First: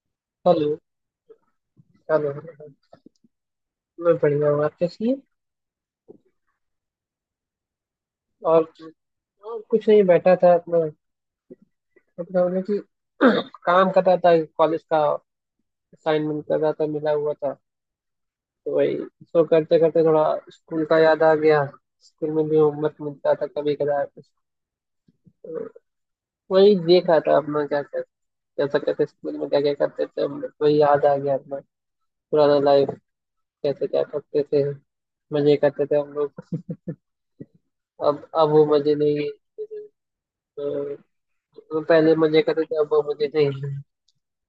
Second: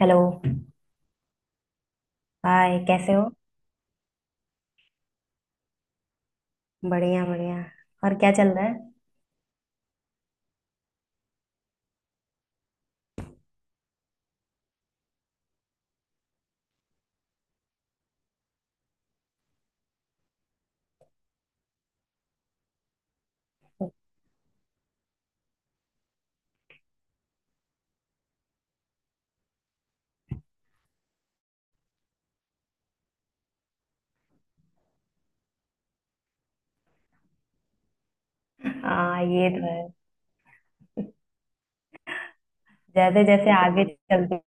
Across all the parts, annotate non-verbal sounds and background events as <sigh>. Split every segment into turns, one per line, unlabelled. Hello.
Hello hello hello.
Hi, कैसे हो?
मैं बढ़िया हूँ आप कैसी हैं।
बढ़िया बढ़िया। और क्या चल रहा
और,
है?
और कुछ नहीं बैठा था अपना अपना उन्हें कि काम कर रहा था कॉलेज का असाइनमेंट कर रहा था मिला हुआ था। तो वही इसको करते करते थोड़ा स्कूल का याद आ गया। स्कूल में भी होमवर्क मिलता था कभी कदार। तो वही देख रहा था अपना क्या क्या कैसा कैसे स्कूल में क्या क्या करते थे हम लोग। वही याद आ गया अपना पुराना लाइफ। कैसे क्या करते थे मजे करते थे हम लोग। अब वो मजे
हाँ,
नहीं
ये तो है।
है। वो पहले मजे करते थे अब
जैसे
मजे
जैसे
नहीं है।
आगे चलते।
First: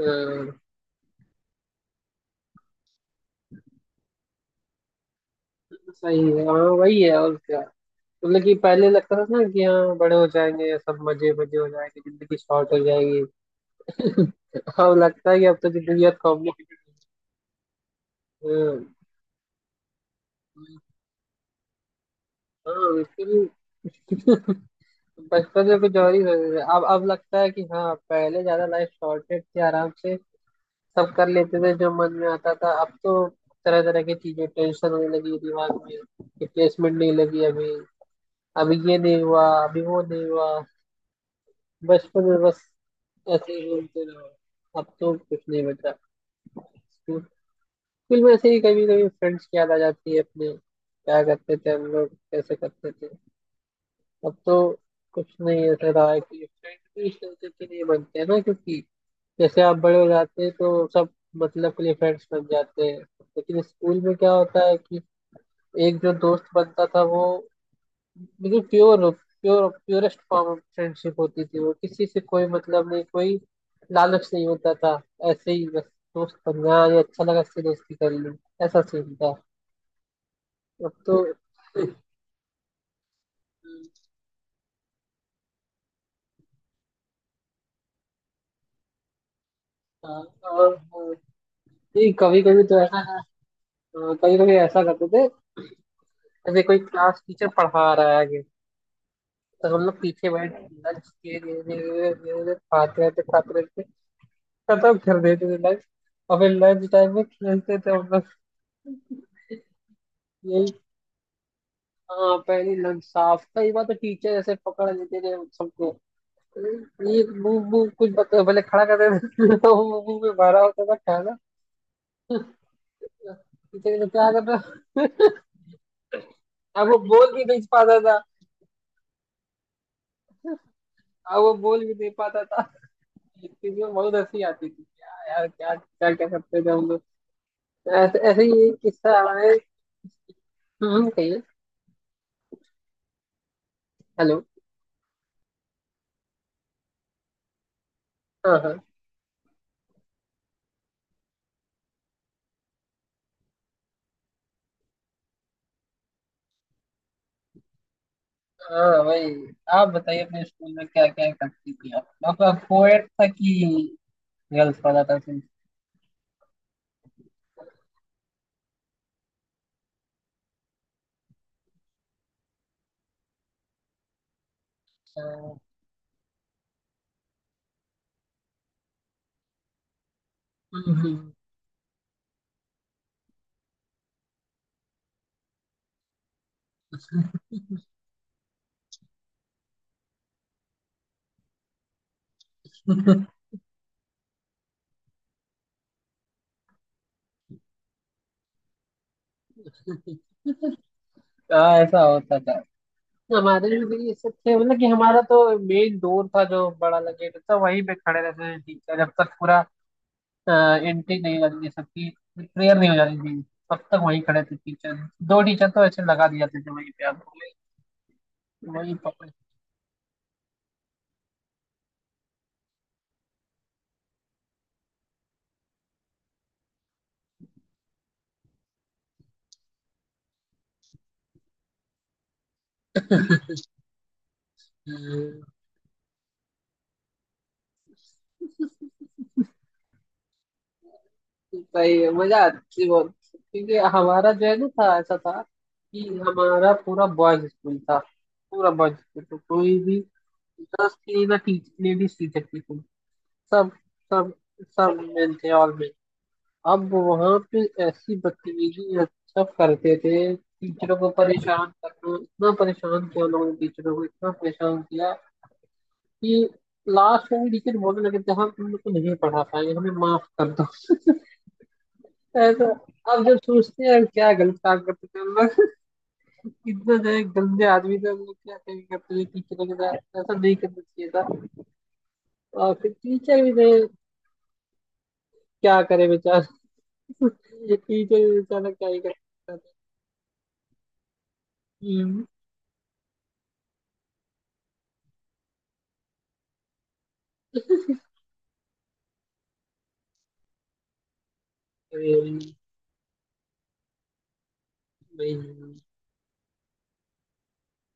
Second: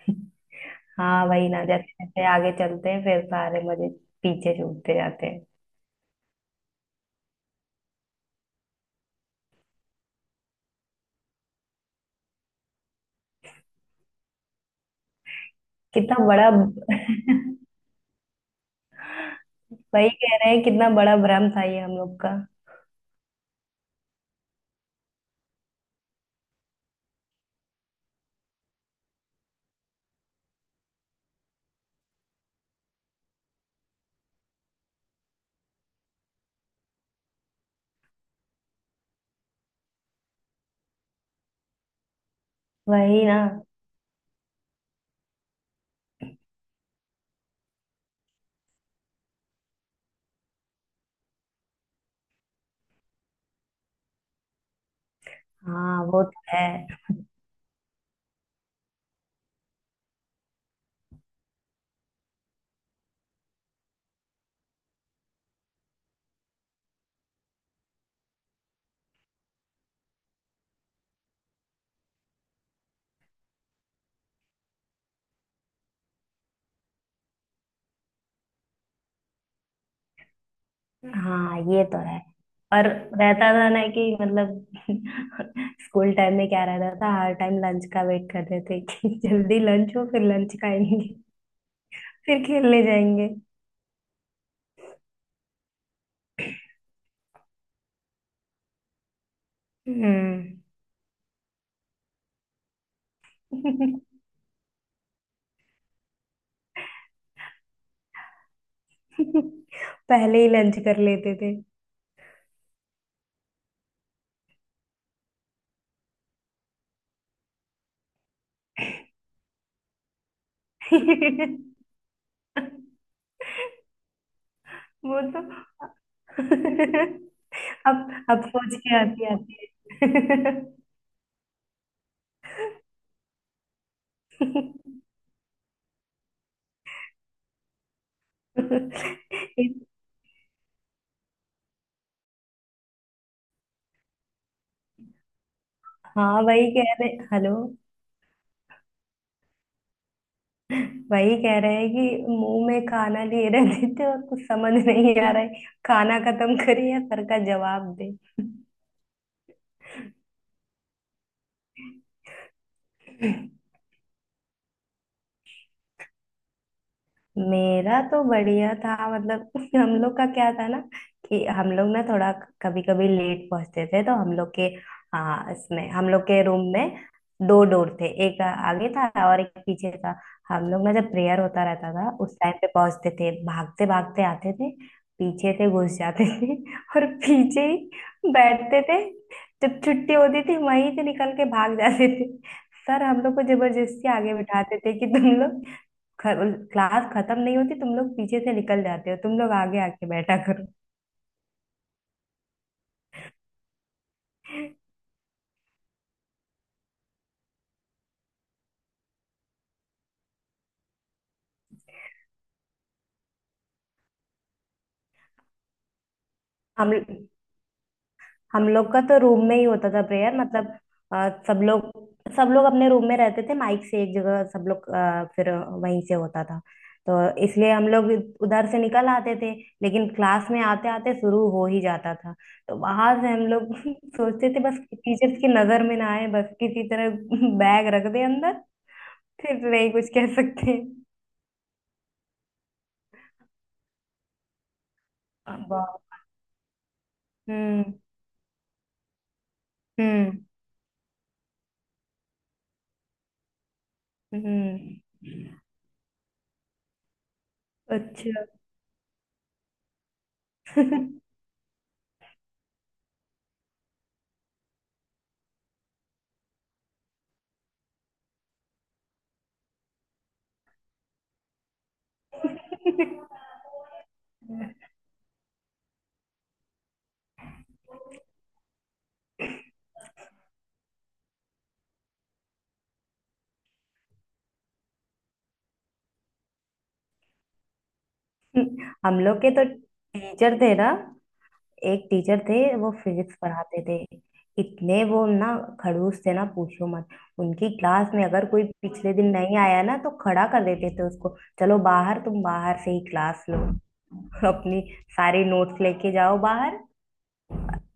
हाँ,
हाँ, वही ना, जैसे जैसे आगे चलते हैं फिर सारे मजे पीछे छूटते जाते हैं।
सही है हाँ वही है और क्या। मतलब कि पहले लगता था ना कि हाँ बड़े हो जाएंगे सब मजे मजे हो जाएंगे जिंदगी शॉर्ट हो जाएगी। <laughs> अब लगता है कि अब तो जिंदगी
कितना
बहुत
बड़ा,
कॉम्प्लिकेटेड।
वही कह रहे हैं, कितना बड़ा भ्रम था ये हम लोग का।
हाँ लेकिन। <laughs> बचपन में कुछ और ही रहते थे। अब लगता है कि हाँ पहले ज्यादा लाइफ शॉर्टेड थी आराम से सब कर लेते थे जो मन में आता था। अब तो तरह तरह की चीजें टेंशन होने लगी दिमाग में। कि प्लेसमेंट नहीं लगी अभी अभी ये नहीं हुआ अभी वो नहीं हुआ। बचपन में बस
वही ना।
ऐसे ही घूमते रहो। अब तो कुछ नहीं बचा। स्कूल स्कूल में ऐसे ही कभी कभी फ्रेंड्स की याद आ जाती है अपने क्या करते थे हम लोग कैसे करते थे। अब तो कुछ नहीं ऐसा
हाँ,
रहा है
वो तो
कि
है।
फ्रेंड भी इस तरीके के नहीं बनते हैं ना। क्योंकि जैसे आप बड़े हो जाते हैं तो सब मतलब के लिए फ्रेंड्स बन जाते हैं। लेकिन स्कूल में क्या होता है कि एक जो दोस्त बनता था वो बिल्कुल pure pure purest form of friendship होती थी। वो किसी से कोई मतलब नहीं कोई लालच नहीं होता था। ऐसे ही बस दोस्त बन गया ये अच्छा लगा इससे दोस्ती कर ली। ऐसा सीन था। अब तो
हाँ, ये तो है। और रहता था ना कि मतलब, <laughs> स्कूल टाइम में क्या रहता था, हर टाइम लंच का वेट करते थे कि <laughs> जल्दी लंच हो,
हाँ,
फिर लंच खाएंगे,
और नहीं। कभी
फिर
कभी तो
खेलने
ऐसा
जाएंगे।
कभी कभी ऐसा करते थे। जैसे कोई क्लास टीचर पढ़ा रहा है आगे तो हम लोग पीछे बैठ
हम्म।
लंच किए धीरे धीरे धीरे धीरे धीरे खाते रहते खत्म कर देते थे लंच। और फिर लंच टाइम में खेलते थे हम
<laughs> पहले ही
लोग।
लंच कर लेते थे।
हाँ पहली लग साफ कई बार तो टीचर ऐसे पकड़ लेते थे सबको। ये मुंह मुंह कुछ बता भले खड़ा कर देते थे, <laughs> तो वो मुंह में भरा होता था खाना।
<laughs>
टीचर कहते, क्या कर रहा।
वो तो
अब वो बोल
<laughs>
भी नहीं पाता था।
अब अब सोच के आती आती है।
अब वो बोल भी नहीं पाता था। इसलिए बहुत हंसी आती थी क्या यार क्या क्या क्या करते थे हम लोग। तो ऐसे ऐसे ही एक किस्सा हमारे।
<laughs>
कहिए। हेलो।
हाँ, वही कह रहे। हेलो।
हाँ हाँ।
वही कह रहे हैं कि मुंह में खाना लिए रहते थे और कुछ समझ नहीं आ रहा है, खाना खत्म करे या सर का जवाब।
हाँ वही। आप बताइए अपने स्कूल में क्या क्या करती थी आप आपका कोएड था कि गर्ल्स वाला था।
मेरा तो बढ़िया था, मतलब <laughs> हम लोग का क्या था ना कि हम लोग ना थोड़ा कभी कभी लेट पहुंचते थे तो हम लोग के, हाँ,
हम्म,
इसमें हम लोग के रूम में दो डोर थे, एक आगे था और एक पीछे था। हम लोग ना जब प्रेयर होता रहता था उस टाइम पे पहुंचते थे, भागते भागते आते थे, पीछे से घुस जाते थे <laughs> और पीछे ही बैठते थे। जब छुट्टी होती थी वहीं से निकल के भाग जाते थे। सर हम लोग को जबरदस्ती आगे बिठाते थे कि तुम लोग ख, क्लास खत्म नहीं होती, तुम लोग पीछे से निकल जाते हो, तुम लोग आगे आके बैठा करो।
हाँ ऐसा होता था। हमारे में भी ये सब थे मतलब कि हमारा तो मेन डोर था जो बड़ा लगे था वहीं पे खड़े रहते थे टीचर जब तक पूरा एंट्री नहीं हो जाती थी सबकी प्रेयर नहीं हो जाती थी तब तक वहीं खड़े थे टीचर। दो टीचर तो ऐसे लगा दिए जाते थे वहीं
हम
पे आप
हम लोग
वही
का तो
पकड़।
रूम में ही होता था प्रेयर, मतलब अ, सब लोग सब लोग अपने रूम में रहते थे, माइक से एक जगह सब लोग फिर वहीं से होता था। तो इसलिए हम लोग उधर से निकल आते थे, लेकिन क्लास में आते आते शुरू हो ही जाता था। तो वहां से हम लोग <laughs> सोचते थे बस टीचर्स
हम्म,
की नजर में ना आए, बस किसी तरह <laughs> बैग रख दे अंदर। फिर नहीं कुछ कह सकते।
सही मजा आती थी बहुत क्योंकि हमारा जो है ना था ऐसा था कि
वाह।
हमारा पूरा बॉयज स्कूल
हम्म।
था। पूरा बॉयज स्कूल तो कोई भी
हम्म।
गर्ल्स की ना टीच लेडीज टीचर थी। सब सब सब
हम्म।
में थे और में। अब वहां पे ऐसी
अच्छा।
बदतमीजी सब करते थे। टीचरों को
<laughs>
परेशान करना इतना परेशान किया लोगों ने टीचरों को इतना परेशान किया कि लास्ट में भी टीचर बोलने लगे थे हम तुम लोग को नहीं पढ़ा पाएंगे हमें माफ कर दो। ऐसा अब जब सोचते हैं क्या गलत काम करते थे हम लोग इतना जो गंदे आदमी थे हम लोग क्या कहीं करते थे टीचरों के साथ ऐसा नहीं करना चाहिए था। और फिर टीचर भी थे क्या करे बेचारा। ये टीचर भी बेचारा क्या ही
हम लोग के
करे।
तो टीचर थे ना, एक
हम्म,
टीचर थे, वो फिजिक्स पढ़ाते थे। इतने वो ना खड़ूस थे ना, पूछो मत। उनकी क्लास में अगर कोई पिछले दिन नहीं आया ना, तो खड़ा कर देते थे उसको, चलो बाहर, तुम
अभी-
बाहर से ही क्लास लो। <laughs> अपनी
भाई,
सारी नोट्स लेके जाओ बाहर,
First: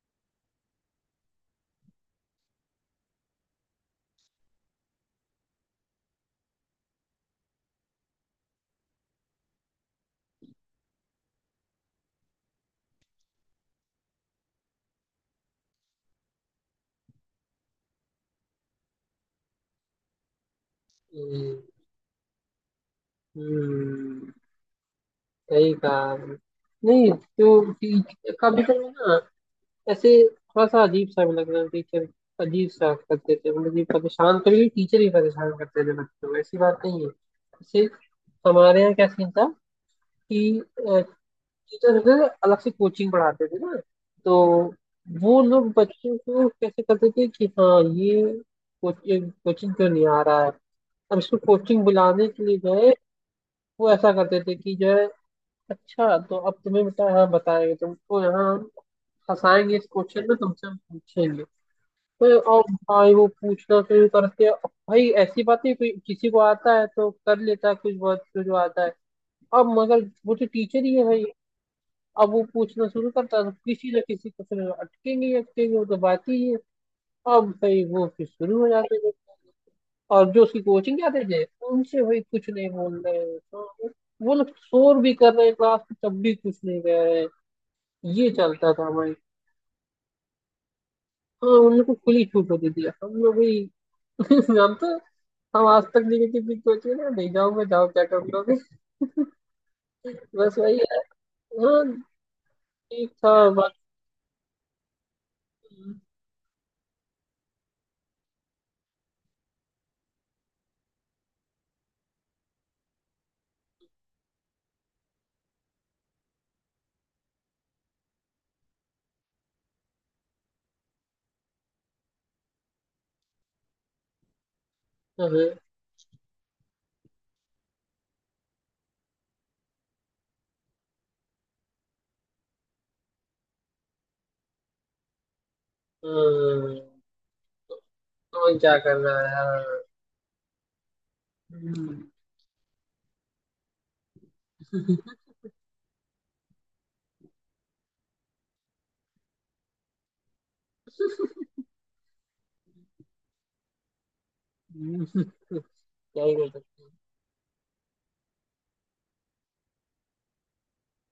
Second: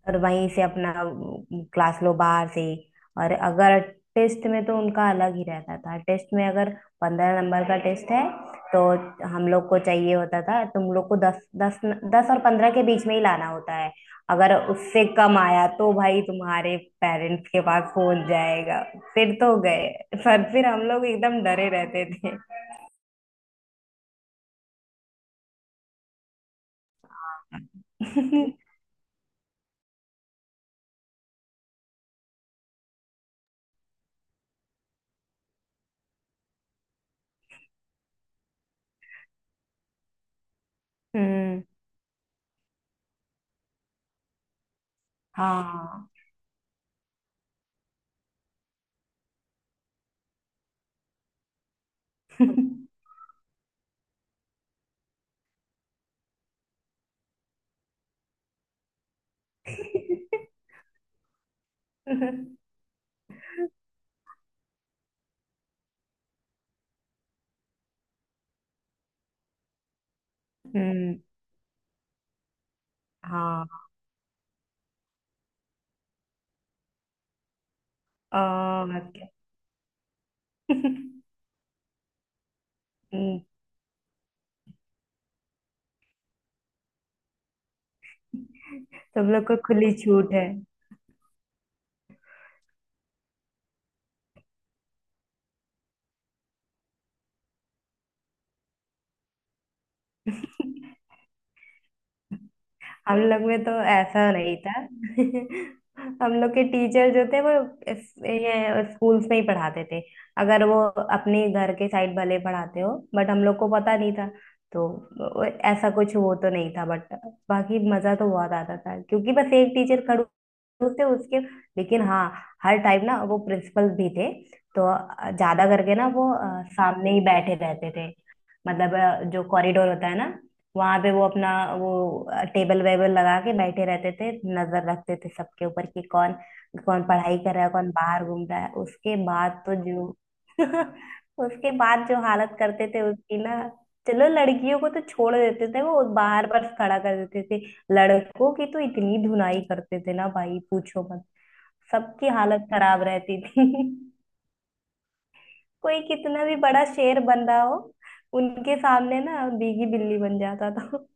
और वहीं से अपना क्लास लो बाहर से ही। और अगर टेस्ट में, तो उनका अलग ही रहता था। टेस्ट में अगर 15 नंबर का टेस्ट है, तो हम लोग को चाहिए होता था, तुम लोग को 10 10, 10 और 15 के बीच में ही लाना होता है। अगर उससे कम आया तो भाई तुम्हारे पेरेंट्स के पास फोन जाएगा, फिर तो गए। पर फिर हम लोग
अ,
एकदम डरे रहते थे।
हम्म, सही कहा आपने। नहीं तो टीचर कभी
<laughs>
कभी ना ऐसे थोड़ा सा अजीब सा भी लग रहा है टीचर अजीब सा करते थे। मतलब कि परेशान कभी कभी टीचर ही परेशान करते थे बच्चों को। ऐसी बात नहीं है। जैसे हमारे यहाँ क्या सीन था कि
हम्म।
टीचर अलग से कोचिंग पढ़ाते थे ना। तो वो लोग
हाँ।
बच्चों को कैसे करते थे कि हाँ ये कोचिंग कोचिंग क्यों नहीं आ रहा है। अब इसको कोचिंग बुलाने के लिए जो है वो ऐसा करते थे कि जो है अच्छा तो अब तुम्हें बेटा यहाँ बताएंगे तुमको यहाँ हम फंसाएंगे इस क्वेश्चन में तुमसे हम पूछेंगे। तो
<laughs>
और भाई वो पूछना शुरू करते हैं। अब भाई ऐसी बात नहीं कोई किसी को आता है तो कर लेता है कुछ बहुत जो आता है। अब मगर वो तो टीचर ही है
हम्म।
भाई। अब वो पूछना शुरू करता है तो
हाँ।
किसी ना किसी क्वेश्चन में अटकेंगे ही अटकेंगे वो तो बात ही है। अब भाई वो फिर शुरू हो
और
जाते हैं।
क्या।
और जो उसकी कोचिंग क्या
<laughs>
थे उनसे भाई कुछ नहीं बोल रहे
हम्म,
हैं तो वो लोग शोर भी कर रहे हैं क्लास में तब भी कुछ नहीं कह रहे हैं। ये चलता था भाई।
तुम लोग को खुली छूट है।
हाँ उन लोग को खुली छूट होती थी हम लोग भी <laughs> जानते हैं, हम आज तक निगेटिव भी कोचिंग ना नहीं जाऊंगा जाओ क्या कर लोगे बस वही है।
<laughs>
हाँ ठीक
हम
था।
लोग में तो
बाकी
ऐसा नहीं था। <laughs> हम लोग के टीचर जो थे, वो ये स्कूल्स में ही पढ़ाते थे। अगर वो अपने घर के साइड भले पढ़ाते हो बट हम लोग को पता नहीं था, तो ऐसा कुछ वो तो नहीं था, बट बाकी मजा तो बहुत आता था, क्योंकि बस एक टीचर खड़ूस थे उसके। लेकिन हाँ, हर टाइम ना वो प्रिंसिपल भी थे, तो
अरे,
ज्यादा करके ना वो सामने ही बैठे रहते थे। मतलब जो कॉरिडोर होता है ना, वहां पे वो अपना वो टेबल वेबल लगा के बैठे रहते थे, नजर रखते थे सबके ऊपर कि कौन
हाँ,
कौन पढ़ाई कर रहा है, कौन बाहर घूम रहा
तो
है।
क्या कर
उसके
रहा है
बाद तो
हाँ।
जो <laughs> उसके
हम्म,
बाद जो हालत करते थे उसकी ना, चलो लड़कियों को तो छोड़ देते थे, वो बाहर बस खड़ा कर देते थे। लड़कों की तो इतनी धुनाई करते थे ना भाई, पूछो मत। सबकी हालत खराब रहती थी। <laughs>
<laughs>
कोई
क्या ही
कितना
कर
भी बड़ा
सकते
शेर बन रहा हो, उनके सामने ना भीगी बिल्ली बन जाता था।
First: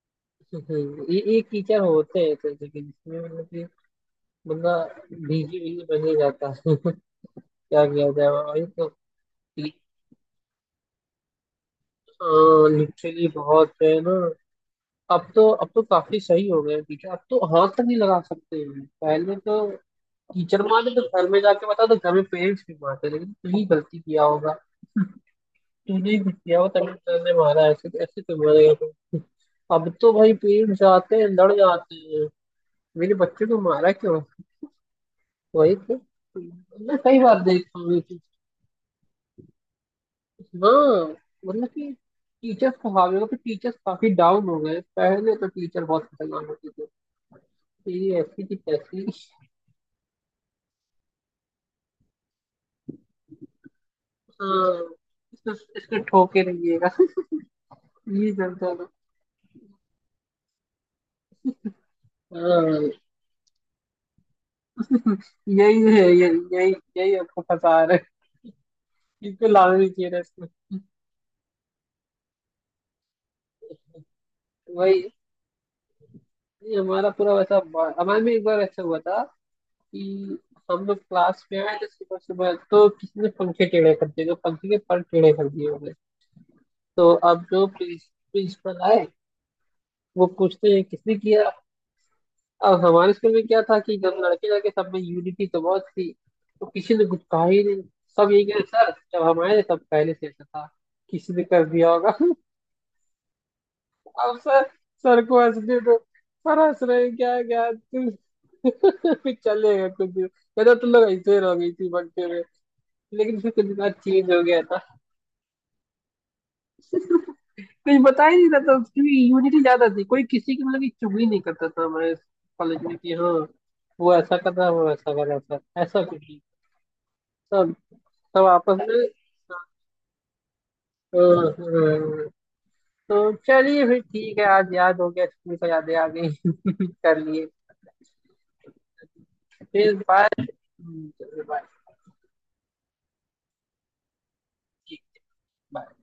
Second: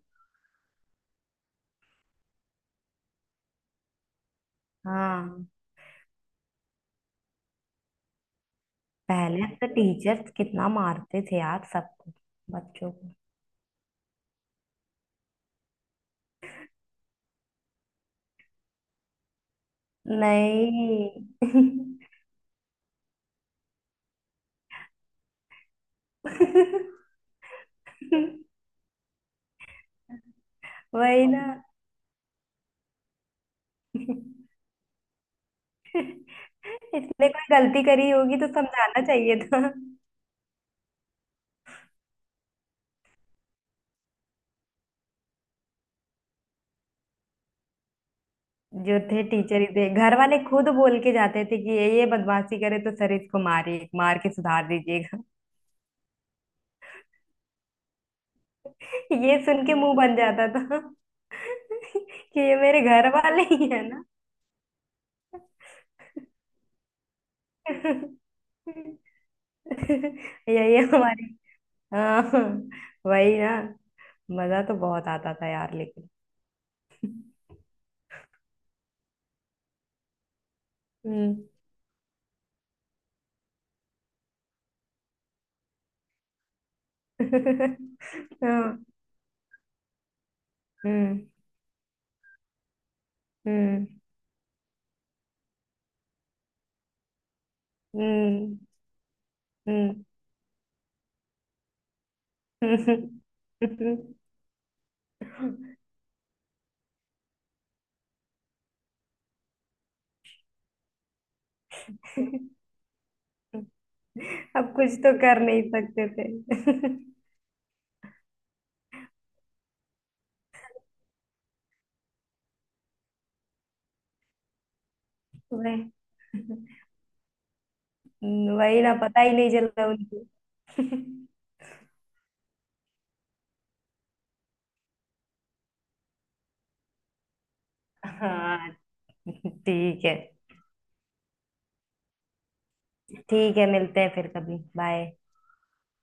हैं। <laughs> एक टीचर होते हैं ऐसे, लेकिन इसमें मतलब कि बंदा
हाँ,
भीगी भीगी बन ही जाता है। <laughs> क्या किया जाए भाई तो
पहले तो टीचर्स कितना मारते थे यार, सबको, बच्चों को।
लिटरली बहुत है ना। अब तो काफी सही हो गए टीचर। अब तो हाथ तक नहीं लगा सकते हैं। पहले तो टीचर मारे तो
नहीं।
घर में जाके बता तो घर में पेरेंट्स भी मारते लेकिन तू ही गलती किया होगा तूने ही कुछ किया होगा तभी सर ने
<laughs>
मारा। ऐसे तो मारेगा तो <laughs> अब तो भाई पेरेंट्स आते
वही
हैं लड़
ना,
जाते हैं। मेरे बच्चे को मारा क्यों वही तो मैं कई
इसने
बार
कोई
देखा
गलती
हूँ।
करी होगी तो समझाना चाहिए था।
हाँ मतलब कि टीचर्स को हावी होगा पर टीचर्स काफी डाउन हो गए। पहले तो टीचर बहुत खतरनाक होते थे ये ऐसी की
जो
तैसी।
थे टीचर ही थे, घर वाले खुद बोल के जाते थे कि ये बदमाशी करे तो सर इसको मारिए, मार के सुधार
हाँ
दीजिएगा।
इसको इसको ठोके रहिएगा। ये चलता था।
ये सुन के मुंह बन जाता था कि ये मेरे
हाँ
घर वाले ही है ना।
यही है ये यही यही आपको फंसा रहा है। इनको लाना नहीं चाहिए था इसमें।
यही हमारी, हाँ, वही ना। मजा तो
वही
बहुत आता था यार लेकिन।
ये हमारा पूरा वैसा हमारे में एक बार ऐसा हुआ था कि हम लोग
हम्म।
क्लास में आए थे सुबह सुबह तो किसी ने पंखे टेढ़े कर दिए। तो पंखे के पर टेढ़े कर दिए होंगे। तो अब जो
हाँ,
प्रिंसिपल आए वो पूछते हैं किसने
हम्म।
किया। अब हमारे स्कूल में क्या था
हम्म।
कि जब लड़के लड़के सब में यूनिटी तो बहुत थी। तो किसी ने कुछ कहा ही नहीं। सब यही
हम्म।
कह सर जब हम आए तब पहले से ऐसा था किसी ने कर दिया होगा। <laughs>
हम्म। हम्म।
अब सर सर को हंसने दो। सर हंस रहे हैं, क्या क्या तुम। <laughs> फिर चलेगा कुछ दिन। पहले तो लोग ऐसे ही रह गई थी बनते हुए। लेकिन फिर कुछ दिन बाद चेंज हो गया।
अब कुछ तो कर नहीं सकते थे।
कुछ बता ही नहीं रहा था क्योंकि यूनिटी ज्यादा थी कोई किसी की मतलब की चुगली नहीं करता था हमारे कॉलेज में। कि हाँ वो ऐसा कर रहा है वो ऐसा कर रहा था
वही,
ऐसा कुछ नहीं। सब सब आपस
वही ना,
में।
पता ही नहीं चला उनको।
हाँ, हाँ। तो चलिए फिर ठीक है आज याद हो गया स्कूल का यादें आ गई <laughs> कर लिए।
हाँ,
फिर
ठीक है।
बाय चलिए, बाय।
ठीक है, मिलते हैं फिर कभी, बाय।
ठीक बाय।